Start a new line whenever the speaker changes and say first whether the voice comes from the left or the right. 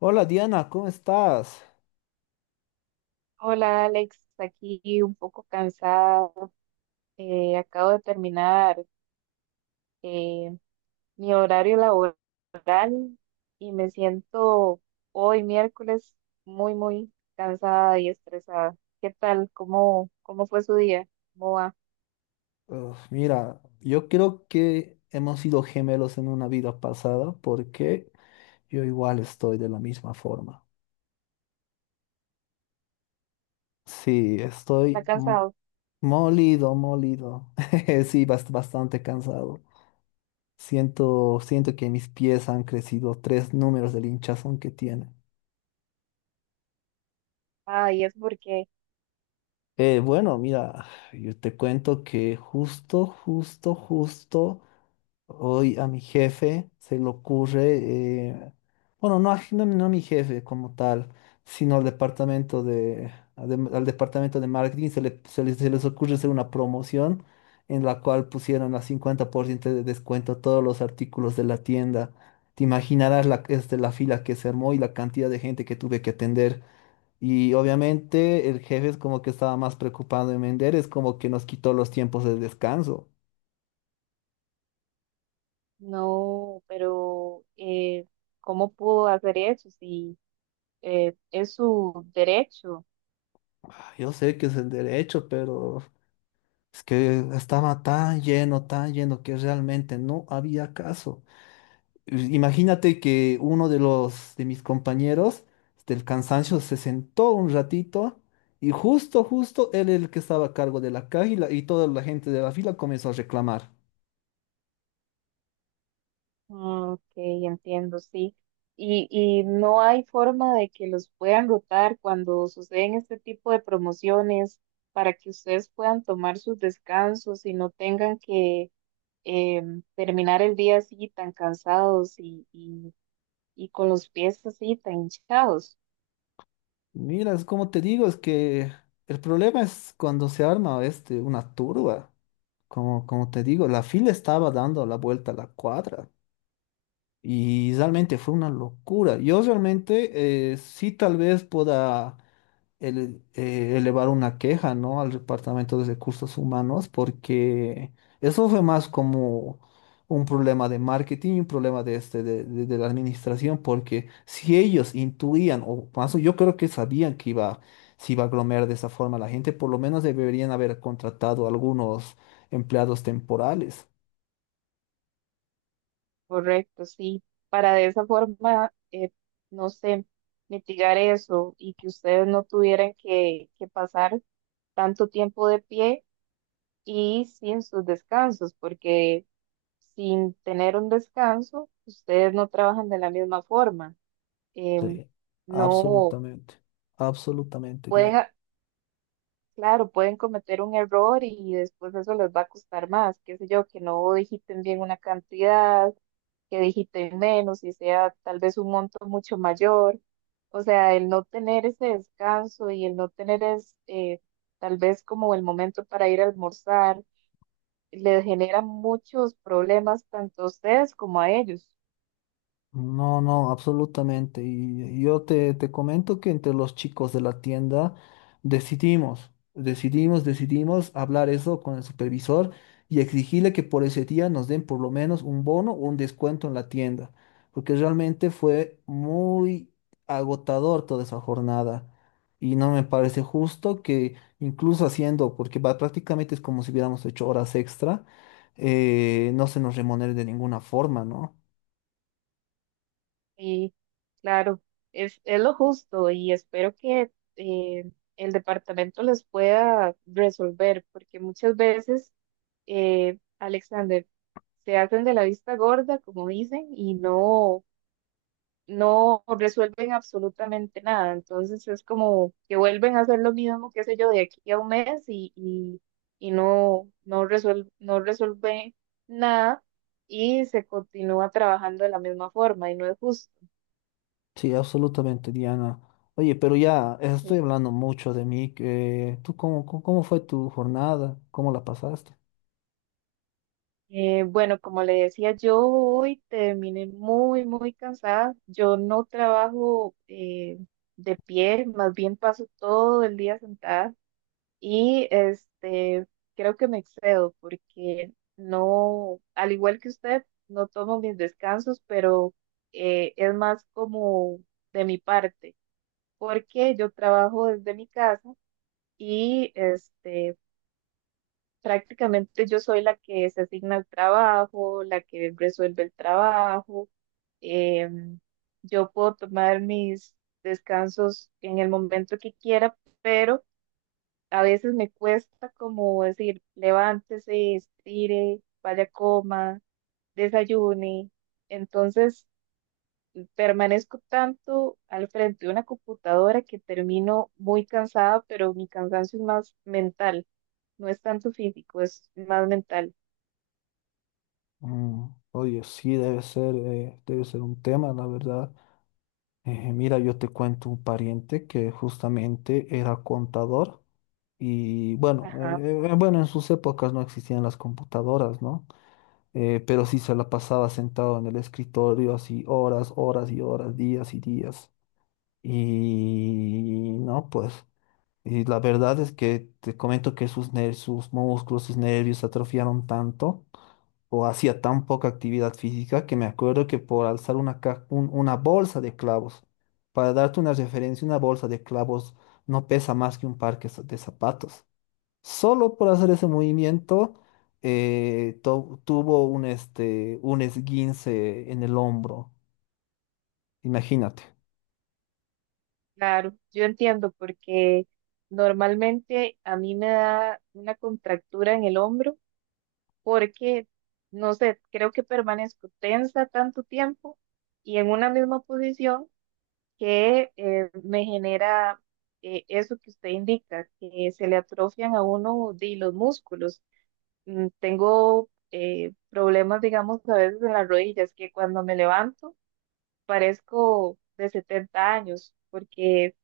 left: Hola Diana, ¿cómo estás?
right: Hola Alex, aquí un poco cansada. Acabo de terminar eh, mi horario laboral y me siento hoy miércoles muy, muy cansada y estresada. ¿Qué tal? ¿Cómo fue su día? ¿Cómo va?
left: Uf, mira, yo creo que hemos sido gemelos en una vida pasada porque yo igual estoy de la misma forma. Sí,
right: ¿Está
left: estoy
right: cansado?
left: molido, molido. Sí, bastante cansado. Siento que mis pies han crecido 3 números del hinchazón que tienen.
right: Ah, y es porque
left: Bueno, mira, yo te cuento que justo. Hoy a mi jefe se le ocurre, eh, bueno, no a mi jefe como tal, sino al departamento de- al departamento de marketing se les ocurre hacer una promoción en la cual pusieron a 50% de descuento a todos los artículos de la tienda. Te imaginarás la, este, la fila que se armó y la cantidad de gente que tuve que atender. Y obviamente el jefe es como que estaba más preocupado en vender, es como que nos quitó los tiempos de descanso.
right: no, pero ¿cómo pudo hacer eso? Si es su derecho.
left: Ah, yo sé que es el derecho, pero es que estaba tan lleno que realmente no había caso. Imagínate que uno de los de mis compañeros del cansancio se sentó un ratito y justo él era el que estaba a cargo de la caja y, y toda la gente de la fila comenzó a reclamar.
right: Mm, Ok, entiendo, sí. Y no hay forma de que los puedan rotar cuando suceden este tipo de promociones para que ustedes puedan tomar sus descansos y no tengan que terminar el día así tan cansados y con los pies así tan hinchados.
left: Mira, es como te digo, es que el problema es cuando se arma este una turba. Como te digo, la fila estaba dando la vuelta a la cuadra. Y realmente fue una locura. Yo realmente sí tal vez pueda elevar una queja, ¿no? Al Departamento de Recursos Humanos, porque eso fue más como un problema de marketing y un problema de, este, de la administración, porque si ellos intuían, o más, yo creo que sabían que iba, se iba a aglomerar de esa forma la gente, por lo menos deberían haber contratado algunos empleados temporales.
right: Correcto, sí. Para de esa forma, no sé, mitigar eso y que ustedes no tuvieran que pasar tanto tiempo de pie y sin sus descansos, porque sin tener un descanso, ustedes no trabajan de la misma forma. Em,
left: Sí,
right: no
left: absolutamente, absolutamente,
right: pueden,
left: Diana.
right: claro, pueden cometer un error y después eso les va a costar más, qué sé yo, que no digiten bien una cantidad, que digiten menos y sea tal vez un monto mucho mayor. O sea, el no tener ese descanso y el no tener tal vez como el momento para ir a almorzar les genera muchos problemas tanto a ustedes como a ellos.
left: No, no, absolutamente. Y yo te, te comento que entre los chicos de la tienda decidimos hablar eso con el supervisor y exigirle que por ese día nos den por lo menos un bono o un descuento en la tienda, porque realmente fue muy agotador toda esa jornada. Y no me parece justo que incluso haciendo, porque prácticamente es como si hubiéramos hecho horas extra, no se nos remunere de ninguna forma, ¿no?
right: Y claro, es lo justo y espero que eh, el departamento les pueda resolver, porque muchas veces, Alexander, se hacen de la vista gorda, como dicen, y no resuelven absolutamente nada. Entonces es como que vuelven a hacer lo mismo, qué sé yo, de aquí a un mes y no, no resuelve nada y se continúa trabajando de la misma forma y no es justo.
left: Sí, absolutamente, Diana. Oye, pero ya
right: Sí.
left: estoy hablando mucho de mí. ¿Tú cómo fue tu jornada? ¿Cómo la pasaste?
right: Bueno, como le decía, yo hoy terminé muy, muy cansada. Yo no trabajo de pie, más bien paso todo el día sentada. Y este, creo que me excedo porque no, al igual que usted, no tomo mis descansos, pero es más como de mi parte, porque yo trabajo desde mi casa y este, prácticamente yo soy la que se asigna el trabajo, la que resuelve el trabajo. em, yo puedo tomar mis descansos en el momento que quiera, pero a veces me cuesta como decir, levántese, estire, vaya, coma, desayune. Entonces, permanezco tanto al frente de una computadora que termino muy cansada, pero mi cansancio es más mental, no es tanto físico, es más mental.
left: Mm, oye, sí, debe ser un tema, la verdad. Mira, yo te cuento un pariente que justamente era contador y bueno,
right: Ajá,
left: bueno, en sus épocas no existían las computadoras, ¿no? Pero sí se la pasaba sentado en el escritorio así horas, horas y horas, días y días. Y no, pues. Y la verdad es que te comento que sus, sus músculos, sus nervios se atrofiaron tanto o hacía tan poca actividad física que me acuerdo que por alzar una, una bolsa de clavos, para darte una referencia, una bolsa de clavos no pesa más que un par que de zapatos. Solo por hacer ese movimiento tuvo un, este, un esguince en el hombro. Imagínate.
right: claro, yo entiendo porque normalmente a mí me da una contractura en el hombro porque, no sé, creo que permanezco tensa tanto tiempo y en una misma posición que me genera eso que usted indica, que se le atrofian a uno de los músculos. Tengo problemas, digamos, a veces en las rodillas, que cuando me levanto parezco de 70 años, porque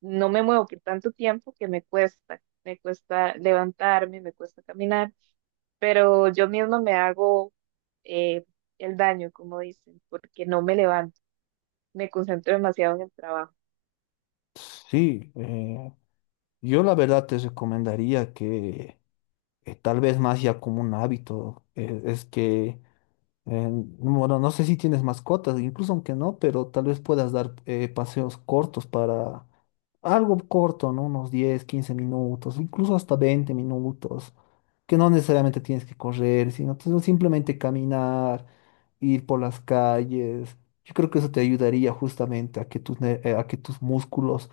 right: no me muevo por tanto tiempo que me cuesta levantarme, me cuesta caminar pero yo misma me hago eh, el daño, como dicen, porque no me levanto, me concentro demasiado en el trabajo.
left: Sí, yo la verdad te recomendaría que... tal vez más ya como un hábito, es que... Eh, bueno, no sé si tienes mascotas, incluso aunque no, pero tal vez puedas dar paseos cortos para algo corto, ¿no? Unos 10 15 minutos, incluso hasta 20 minutos, que no necesariamente tienes que correr, sino tú simplemente caminar, ir por las calles. Yo creo que eso te ayudaría justamente a que tus, a que tus músculos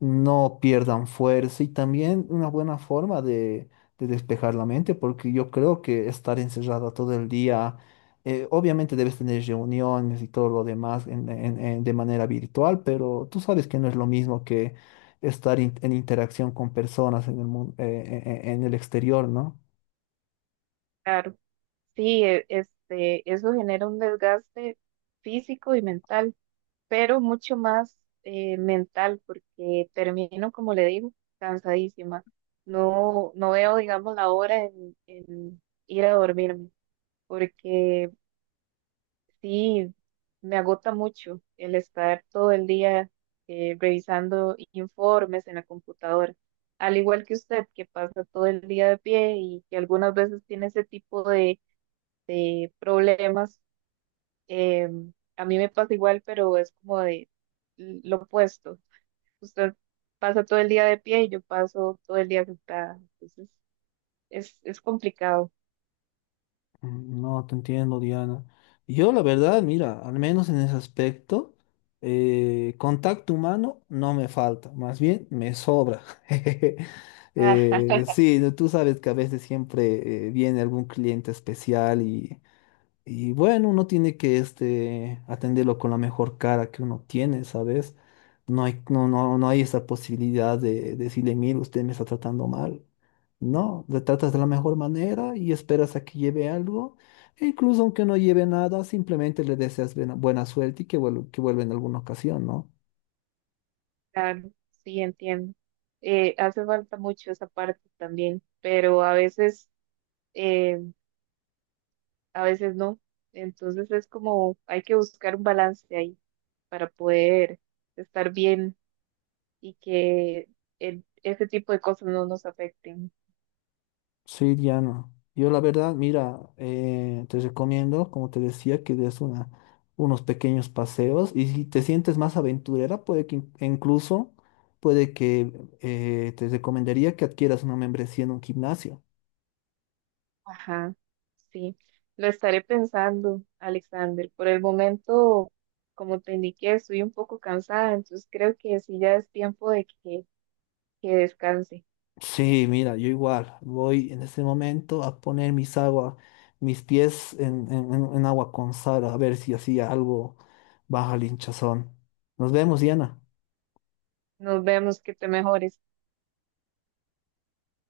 left: no pierdan fuerza y también una buena forma de despejar la mente, porque yo creo que estar encerrada todo el día obviamente debes tener reuniones y todo lo demás de manera virtual, pero tú sabes que no es lo mismo que estar en interacción con personas en el en el exterior, ¿no?
right: Claro, sí, este, eso genera un desgaste físico y mental, pero mucho más mental, porque termino, como le digo, cansadísima. No, no veo, digamos, la hora en ir a dormirme, porque, sí, me agota mucho el estar todo el día revisando informes en la computadora. Al igual que usted, que pasa todo el día de pie y que algunas veces tiene ese tipo de problemas, eh, a mí me pasa igual, pero es como de lo opuesto. Usted pasa todo el día de pie y yo paso todo el día sentada. Entonces, es complicado.
left: Mm, no, te entiendo, Diana. Yo, la verdad, mira, al menos en ese aspecto, contacto humano no me falta, más bien me sobra. Sí, tú sabes que a veces siempre viene algún cliente especial. Y bueno, uno tiene que este, atenderlo con la mejor cara que uno tiene, ¿sabes? No hay, no hay esa posibilidad de, decirle, mire, usted me está tratando mal. No, le tratas de la mejor manera y esperas a que lleve algo. E incluso aunque no lleve nada, simplemente le deseas buena, buena suerte y que vuelva en alguna ocasión, ¿no?
right: Claro, sí, entiendo. Hace falta mucho esa parte también, pero eh, a veces no. Entonces es como hay que buscar un balance ahí para poder estar bien y que ese tipo de cosas no nos afecten.
left: Sí, Diana. Yo la verdad, mira, te recomiendo, como te decía, que des una, unos pequeños paseos y si te sientes más aventurera, puede que e incluso, puede que te recomendaría que adquieras una membresía en un gimnasio.
right: Ajá, sí. Lo estaré pensando, Alexander. Por el momento, como te indiqué, estoy un poco cansada, entonces creo que sí ya es tiempo de que descanse.
left: Sí, mira, yo igual voy en este momento a poner mis agua, mis pies en, en agua con sal, a ver si así algo baja el hinchazón. Nos vemos, Diana.
right: Nos vemos, que te mejores.